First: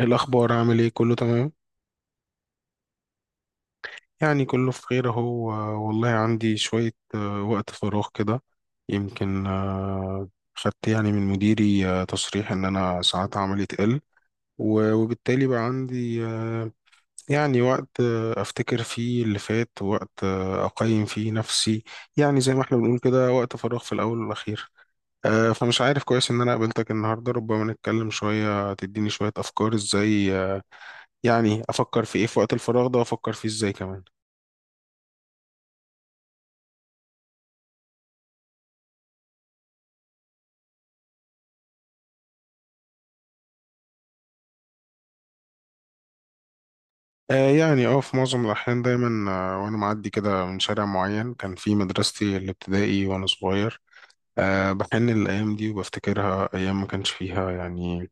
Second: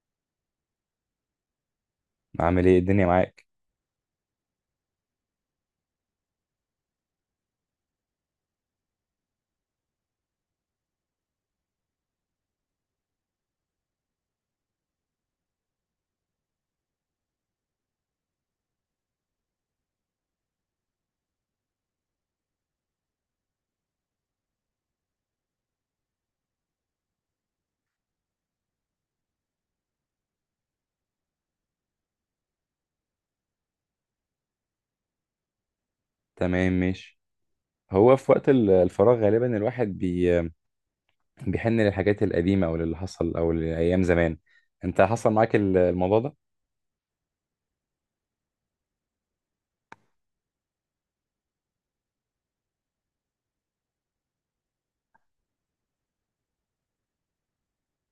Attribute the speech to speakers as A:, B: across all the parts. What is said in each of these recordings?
A: الأخبار عامل إيه؟ كله تمام
B: عامل ايه الدنيا معاك؟
A: يعني كله في خير أهو. والله عندي شوية وقت فراغ كده يمكن. خدت يعني من مديري تصريح إن أنا ساعات عملي تقل وبالتالي بقى عندي يعني وقت أفتكر فيه اللي فات ووقت أقيم فيه نفسي يعني زي ما إحنا بنقول كده وقت فراغ في الأول والأخير. فمش عارف كويس إن أنا قابلتك النهاردة ربما نتكلم شوية تديني شوية أفكار إزاي يعني افكر في ايه في وقت الفراغ ده وافكر فيه ازاي كمان.
B: تمام، ماشي. هو في وقت الفراغ غالبا الواحد بيحن للحاجات القديمة او للي حصل او لأيام زمان. انت حصل معاك الموضوع ده؟
A: يعني في معظم الاحيان دايما وانا معدي كده من شارع معين كان في مدرستي الابتدائي وانا صغير. بحن الايام دي وبفتكرها ايام ما كانش فيها يعني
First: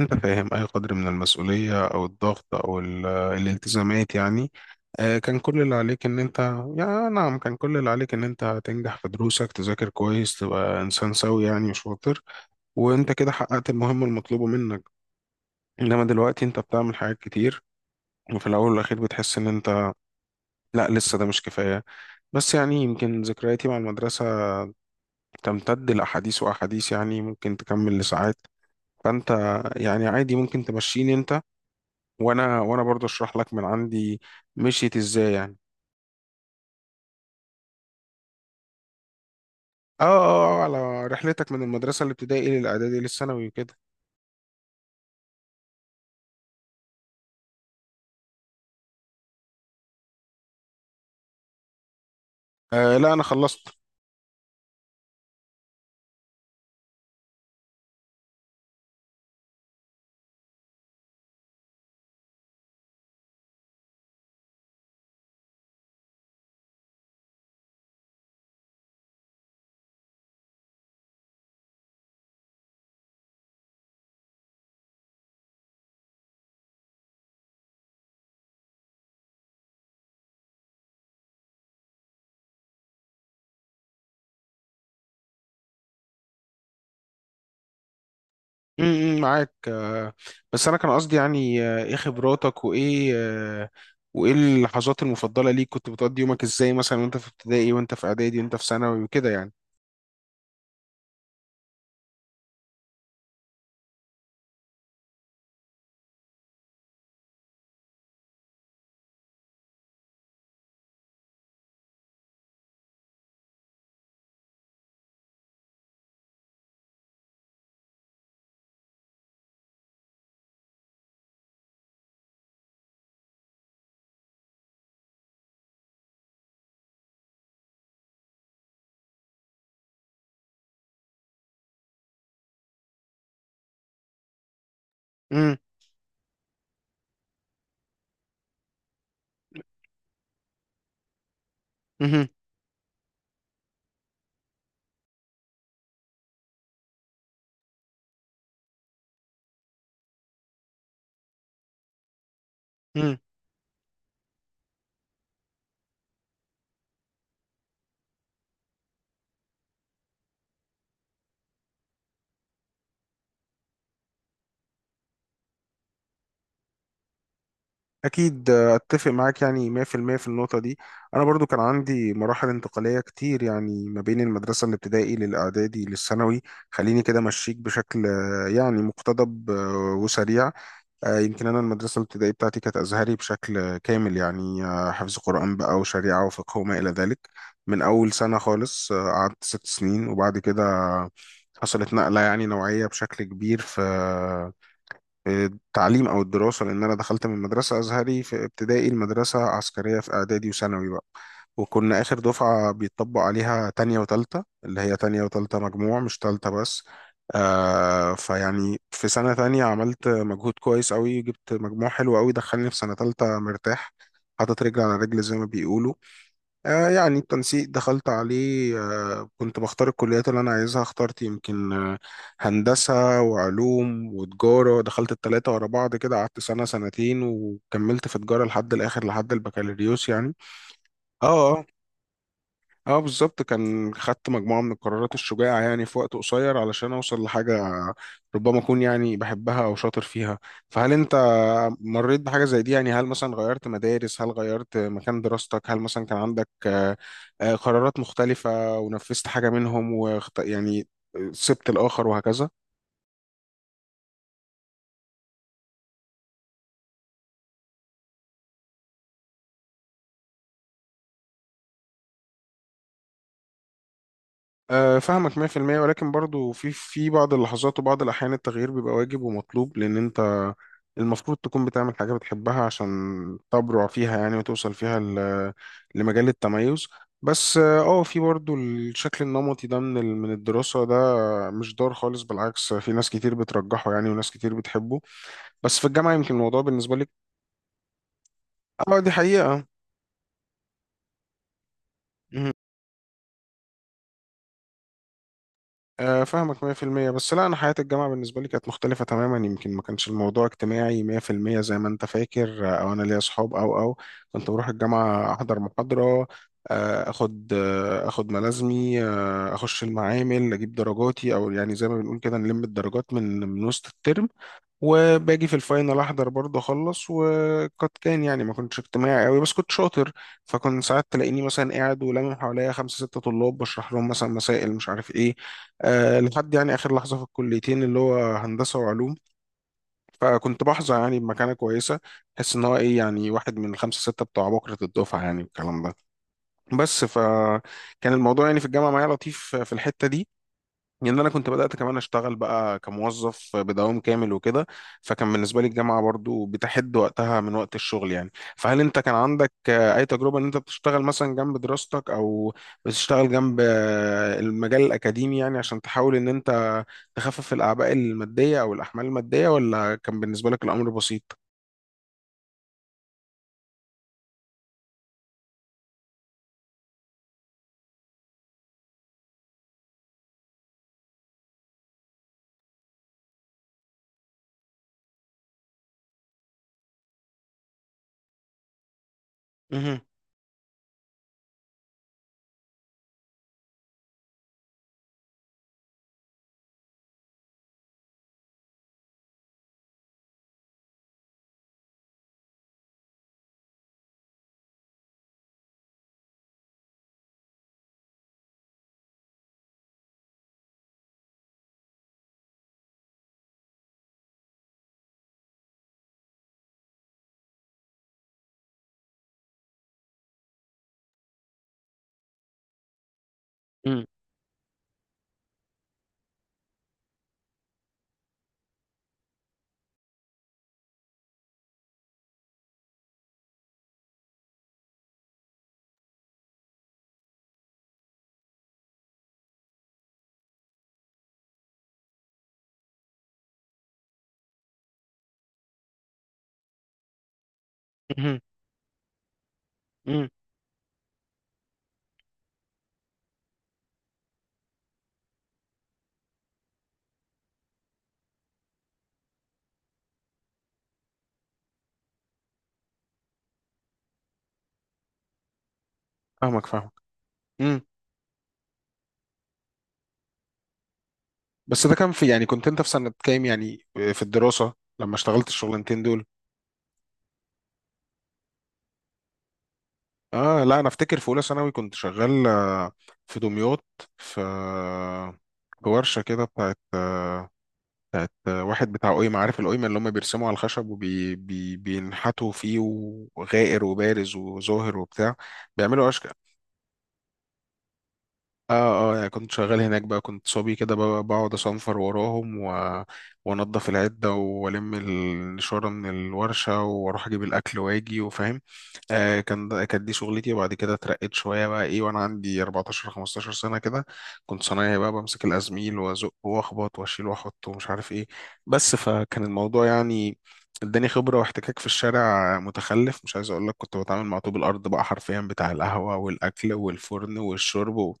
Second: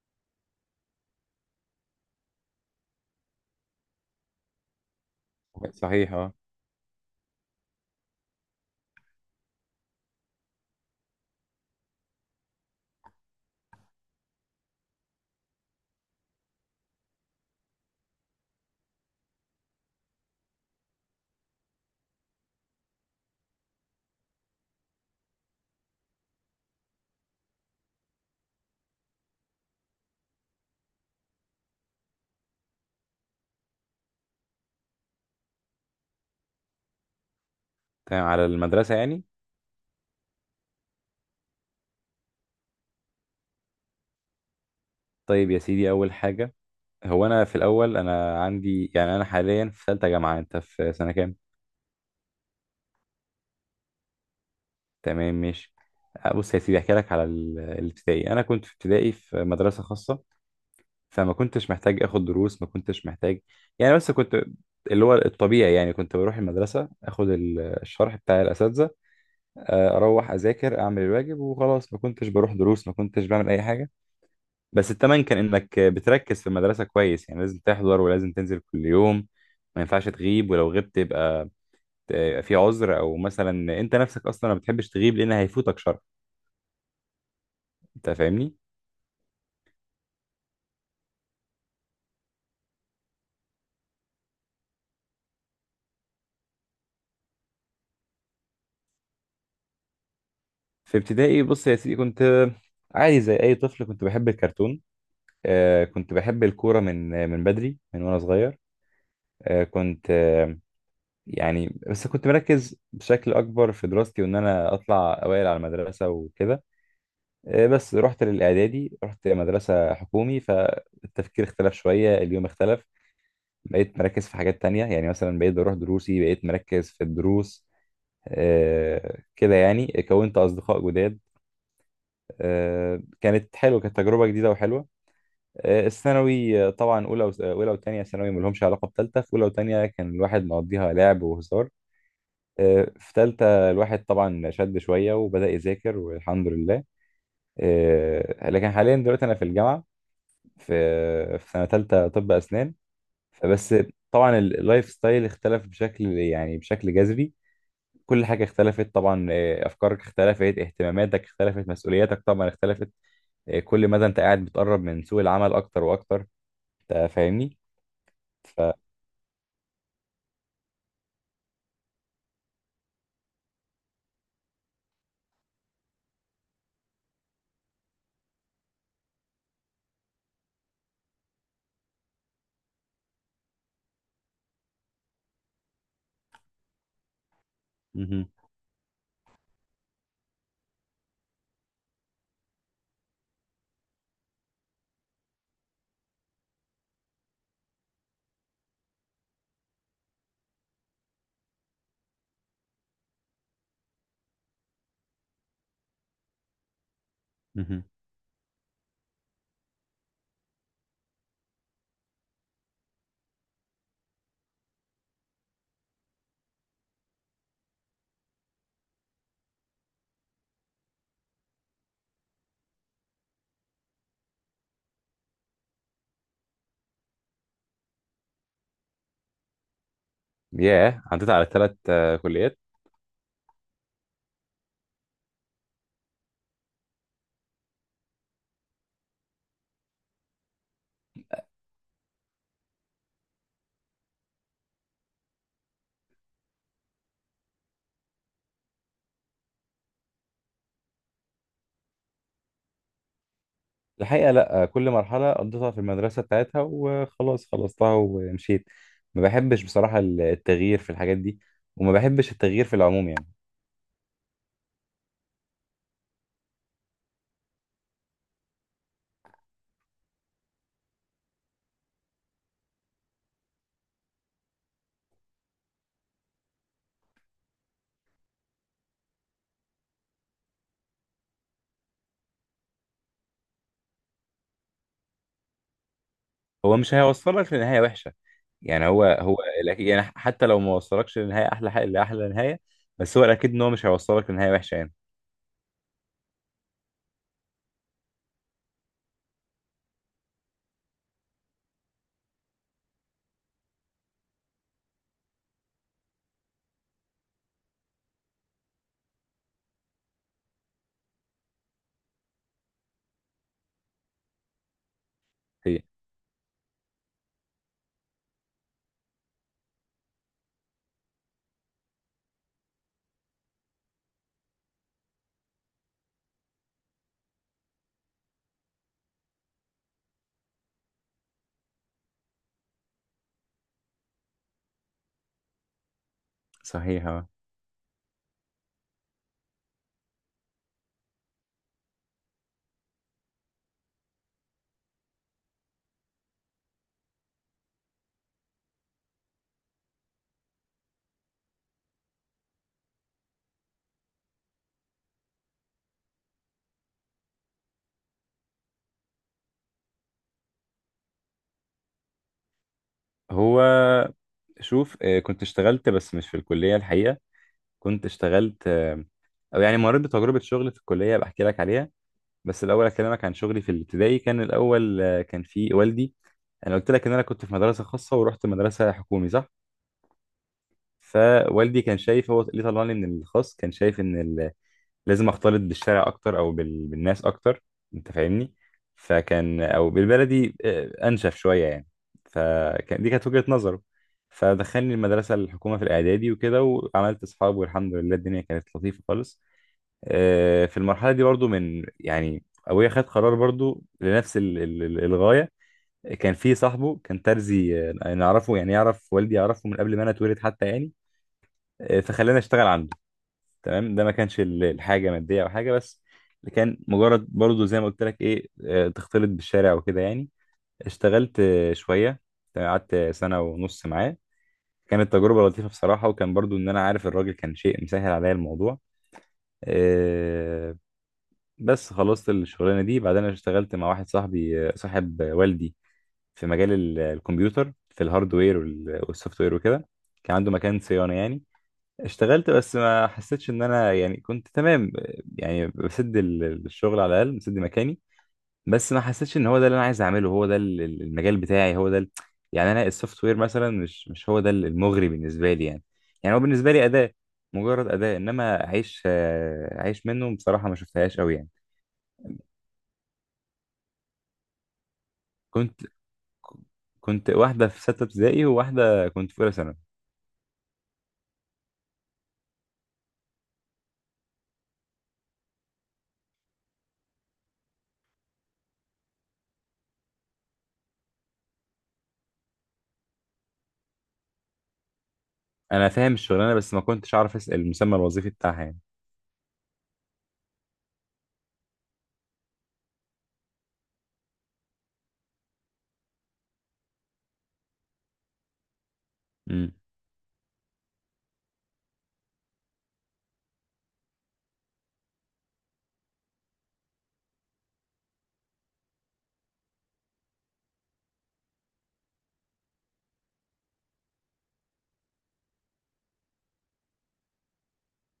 A: انت فاهم اي قدر من المسؤولية او الضغط او الالتزامات يعني. كان كل اللي عليك
B: صحيح،
A: ان
B: اه.
A: انت يعني نعم كان كل اللي عليك ان انت تنجح في دروسك تذاكر كويس تبقى انسان سوي يعني وشاطر. وانت كده حققت المهمة المطلوبة منك، انما دلوقتي انت بتعمل حاجات كتير وفي الاول والاخير بتحس ان انت لا لسه ده مش كفايه. بس يعني يمكن ذكرياتي مع المدرسه تمتد لاحاديث واحاديث يعني ممكن تكمل لساعات. فانت يعني عادي ممكن تمشيني انت وانا برضه اشرح لك من عندي مشيت ازاي يعني.
B: تمام، على المدرسة يعني.
A: على رحلتك من المدرسه الابتدائي للاعدادي للثانوي وكده.
B: طيب يا سيدي، اول حاجة، هو انا في الاول انا عندي يعني انا حاليا في ثالثة جامعة. انت في سنة كام؟
A: لا انا خلصت.
B: تمام، ماشي. بص يا سيدي، احكي لك على الابتدائي. انا كنت في ابتدائي في مدرسة خاصة، فما كنتش محتاج اخد دروس، ما كنتش محتاج يعني، بس كنت اللي هو الطبيعي يعني. كنت بروح المدرسة اخد الشرح بتاع الاساتذة، اروح اذاكر اعمل الواجب وخلاص. ما كنتش بروح دروس، ما كنتش بعمل اي حاجة. بس التمن كان انك بتركز في المدرسة كويس، يعني لازم تحضر ولازم تنزل كل يوم، ما ينفعش تغيب، ولو غبت يبقى في عذر، او مثلا انت نفسك اصلا ما بتحبش تغيب لان هيفوتك شرح. انت فاهمني؟
A: معاك. بس انا كان قصدي يعني ايه خبراتك وايه وايه اللحظات المفضله ليك؟ كنت بتقضي يومك ازاي مثلا وانت في ابتدائي وانت في اعدادي وانت في ثانوي وكده يعني؟
B: في ابتدائي بص يا سيدي، كنت عادي زي اي طفل، كنت بحب الكرتون. كنت بحب الكورة من من بدري، من وأنا صغير. آه، كنت آه، يعني بس كنت مركز بشكل أكبر في دراستي، وإن أنا أطلع أوائل على المدرسة وكده. بس رحت للإعدادي، رحت مدرسة حكومي، فالتفكير اختلف شوية، اليوم اختلف. بقيت مركز في حاجات تانية، يعني مثلا بقيت بروح دروسي، بقيت مركز في الدروس. كده يعني كونت أصدقاء جداد. كانت حلوة، كانت تجربة جديدة وحلوة.
A: امم
B: الثانوي، طبعا اولى اولى وثانيه ثانوي ما لهمش علاقه بثالثه. في اولى وثانيه كان الواحد مقضيها لعب وهزار.
A: امم
B: في ثالثه الواحد طبعا شد شويه وبدا يذاكر، والحمد لله. لكن حاليا دلوقتي انا في الجامعه، في سنه ثالثه طب اسنان.
A: امم
B: فبس، طبعا اللايف ستايل اختلف بشكل يعني بشكل جذري. كل حاجه اختلفت طبعا، افكارك اختلفت، اهتماماتك اختلفت، مسؤولياتك طبعا اختلفت. كل مدى انت قاعد بتقرب من سوق العمل اكتر واكتر. انت فاهمني؟
A: اكيد اتفق معاك يعني 100% في المية في النقطه دي. انا برضو كان عندي مراحل انتقاليه كتير يعني ما بين المدرسه الابتدائي للاعدادي للثانوي. خليني كده امشيك بشكل يعني مقتضب وسريع. يمكن أنا المدرسة الابتدائية بتاعتي كانت أزهري بشكل كامل يعني حفظ قرآن بقى وشريعة وفقه وما إلى ذلك من أول
B: مهم.
A: سنة خالص. قعدت ست سنين وبعد كده حصلت نقلة يعني نوعية بشكل كبير في التعليم او الدراسه لان انا دخلت من مدرسه ازهري في ابتدائي المدرسه عسكريه في اعدادي وثانوي بقى. وكنا اخر دفعه بيطبق عليها تانية وتالتة اللي هي تانية وتالتة مجموع مش تالتة بس.
B: مهم.
A: فيعني في سنه تانية عملت مجهود كويس قوي جبت مجموع حلو قوي دخلني في سنه تالتة مرتاح حاطط رجل على رجل زي ما بيقولوا. يعني التنسيق دخلت عليه كنت بختار الكليات اللي أنا عايزها، اخترت يمكن هندسة وعلوم وتجارة، دخلت التلاتة ورا بعض كده قعدت سنة سنتين وكملت في تجارة لحد الآخر لحد البكالوريوس يعني.
B: ياه،
A: اه
B: عديت على
A: آه.
B: ثلاث كليات.
A: اه. بالظبط، كان خدت مجموعة من القرارات الشجاعة يعني في وقت قصير علشان اوصل لحاجة ربما اكون يعني بحبها او شاطر فيها. فهل انت مريت بحاجة زي دي؟ يعني هل مثلا غيرت مدارس؟ هل غيرت مكان دراستك؟ هل مثلا كان عندك قرارات مختلفة ونفذت حاجة منهم يعني سبت الآخر وهكذا؟
B: الحقيقة لا، كل مرحلة قضيتها في المدرسة بتاعتها وخلاص، خلصتها ومشيت. ما بحبش بصراحة التغيير في الحاجات دي، وما بحبش التغيير في العموم يعني.
A: فاهمك 100%، ولكن برضو في بعض اللحظات وبعض الأحيان التغيير بيبقى واجب ومطلوب لأن أنت المفروض تكون بتعمل حاجة بتحبها عشان تبرع فيها يعني وتوصل فيها لمجال التميز. بس في برضو الشكل النمطي ده من من الدراسة، ده مش ضار خالص، بالعكس في ناس كتير بترجحه يعني وناس كتير بتحبه. بس في الجامعة يمكن الموضوع
B: هو مش
A: بالنسبة لك.
B: هيوصلك لنهاية وحشة يعني.
A: اه
B: هو
A: دي
B: هو
A: حقيقة.
B: الأكيد يعني، حتى لو ما وصلكش لنهاية أحلى حاجة لأحلى
A: مهم.
B: نهاية، بس هو الأكيد إن هو مش هيوصلك لنهاية وحشة يعني.
A: فاهمك 100%، بس لا انا حياة الجامعة بالنسبة لي كانت مختلفة تماما، يمكن ما كانش الموضوع اجتماعي 100% زي ما انت فاكر او انا ليا اصحاب او كنت بروح الجامعة احضر محاضرة اخد اخد ملازمي اخش المعامل اجيب درجاتي، او يعني زي ما بنقول كده نلم الدرجات من وسط الترم، وباجي في
B: هي
A: الفاينل احضر برضه اخلص وقد كان يعني ما كنتش اجتماعي قوي بس كنت شاطر. فكنت ساعات تلاقيني مثلا قاعد ولامم حواليا خمسة ستة طلاب بشرح لهم مثلا مسائل مش عارف ايه. أه لحد يعني اخر لحظة في الكليتين اللي هو هندسة وعلوم، فكنت بحظى يعني بمكانة كويسة. احس ان هو ايه يعني واحد من الخمسة ستة بتوع بكرة الدفعة يعني والكلام ده. بس
B: صحيح، آه.
A: فكان الموضوع يعني في الجامعة معايا لطيف في الحتة دي. يعني انا كنت بدات كمان اشتغل بقى كموظف بدوام كامل وكده. فكان بالنسبه لي الجامعه برضو بتحد وقتها من وقت الشغل يعني. فهل انت كان عندك اي تجربه ان انت بتشتغل مثلا جنب دراستك او بتشتغل جنب المجال الاكاديمي يعني عشان تحاول ان انت تخفف الاعباء الماديه او الاحمال الماديه، ولا كان بالنسبه لك الامر بسيط؟
B: هو شوف، كنت اشتغلت بس مش في الكلية الحقيقة. كنت اشتغلت، او يعني مريت بتجربه شغل في الكليه، بحكي لك عليها. بس الاول اكلمك عن شغلي في الابتدائي. كان الاول كان في والدي. انا قلت لك ان انا كنت في مدرسه خاصه ورحت مدرسه حكومي، صح؟
A: مهم.
B: فوالدي كان شايف، هو اللي طلعني من الخاص، كان شايف ان لازم اختلط بالشارع اكتر، او بالناس اكتر. انت فاهمني؟ فكان، او بالبلدي، انشف شويه يعني. فكان دي كانت وجهه نظره. فدخلني المدرسه الحكومه في الاعدادي وكده، وعملت اصحاب، والحمد لله الدنيا كانت لطيفه خالص. في المرحلة دي برضو من يعني أبويا خد قرار برضو لنفس الغاية. كان في صاحبه، كان ترزي، نعرفه يعني، يعرف والدي، يعرفه من قبل ما أنا اتولد حتى يعني. فخلاني أشتغل عنده. تمام، ده
A: مم.
B: ما كانش الحاجة مادية أو حاجة، بس كان مجرد برضو زي ما قلت لك إيه، تختلط بالشارع وكده يعني. اشتغلت شوية. تمام، قعدت سنة ونص معاه. كانت تجربة لطيفة بصراحة، وكان برضو إن أنا عارف الراجل كان شيء مسهل عليا الموضوع. آه، بس خلصت الشغلانه دي. بعدين انا اشتغلت مع واحد صاحبي، صاحب والدي، في مجال الكمبيوتر، في
A: مهم.
B: الهاردوير والسوفت وير وكده.
A: مم.
B: كان عنده مكان صيانه يعني. اشتغلت بس ما حسيتش ان انا يعني كنت تمام. يعني بسد الشغل على الاقل، بسد مكاني. بس ما حسيتش ان هو ده اللي انا عايز اعمله، هو ده المجال بتاعي، يعني انا السوفت وير مثلا مش هو ده المغري بالنسبه لي يعني. يعني هو
A: فاهمك
B: بالنسبه لي
A: فاهمك.
B: اداه،
A: امم،
B: مجرد اداه، انما اعيش منه بصراحه ما شفتهاش قوي.
A: بس ده كان في يعني كنت انت في سنه كام يعني في الدراسه لما اشتغلت
B: يعني
A: الشغلانتين دول؟
B: كنت واحدة في ستة ابتدائي وواحدة كنت في أولى ثانوي.
A: اه لا انا افتكر في اولى ثانوي كنت شغال في دمياط في في ورشه كده بتاعت واحد بتاع قيمه، عارف القيمه اللي هم بيرسموا على الخشب وبينحتوا فيه وغائر وبارز وظاهر وبتاع
B: أنا
A: بيعملوا
B: فاهم
A: اشكال.
B: الشغلانة، بس ما كنتش أعرف أسأل المسمى الوظيفي بتاعها
A: اه
B: يعني.
A: اه يعني كنت شغال هناك بقى، كنت صبي كده بقعد اصنفر وراهم وانضف العده والم النشاره من الورشه واروح اجيب الاكل واجي وفاهم. كان
B: امم،
A: كانت دي شغلتي، وبعد كده اترقيت شويه بقى ايه وانا عندي 14 15 سنه كده. كنت صنايعي بقى بمسك الازميل وازق واخبط واشيل واحط ومش عارف ايه. بس فكان الموضوع يعني اداني خبره واحتكاك في الشارع متخلف، مش عايز اقول لك، كنت بتعامل مع طوب الارض بقى حرفيا، بتاع القهوه والاكل والفرن والشرب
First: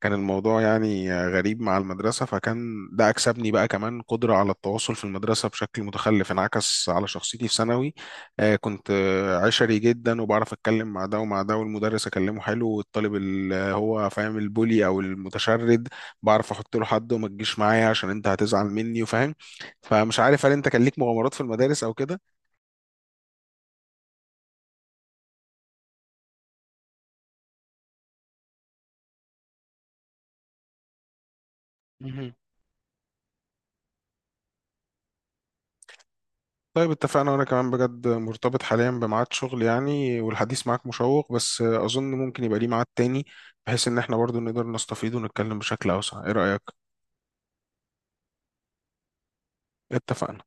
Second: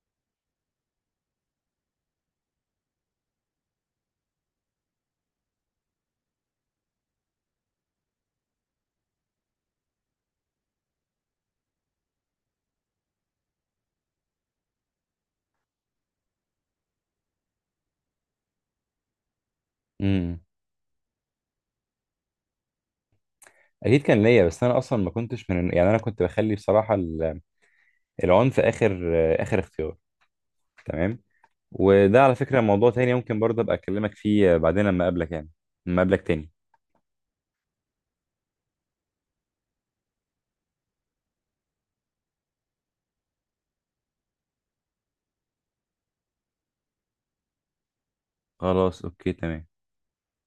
A: كان الموضوع يعني غريب مع المدرسه، فكان ده اكسبني بقى كمان قدره على التواصل في المدرسه بشكل متخلف انعكس على شخصيتي في ثانوي. كنت عشري جدا وبعرف اتكلم مع ده ومع ده، والمدرس اكلمه حلو، والطالب اللي هو فاهم البولي او المتشرد بعرف احط له حد وما تجيش معايا عشان انت هتزعل مني وفاهم. فمش
B: امم.
A: عارف هل انت كان ليك مغامرات في المدارس او كده؟
B: أكيد كان ليا، بس أنا أصلا ما كنتش من، يعني أنا كنت بخلي بصراحة العنف آخر اختيار. تمام. وده
A: مهم.
B: على فكرة موضوع تاني، ممكن برضه أبقى أكلمك فيه بعدين لما أقابلك يعني، لما أقابلك تاني.
A: طيب اتفقنا، وانا كمان بجد مرتبط حاليا بميعاد شغل يعني، والحديث معاك مشوق بس اظن ممكن يبقى ليه ميعاد تاني بحيث ان احنا برضو نقدر نستفيد ونتكلم بشكل اوسع. ايه رأيك؟
B: خلاص، أوكي، تمام.
A: اتفقنا.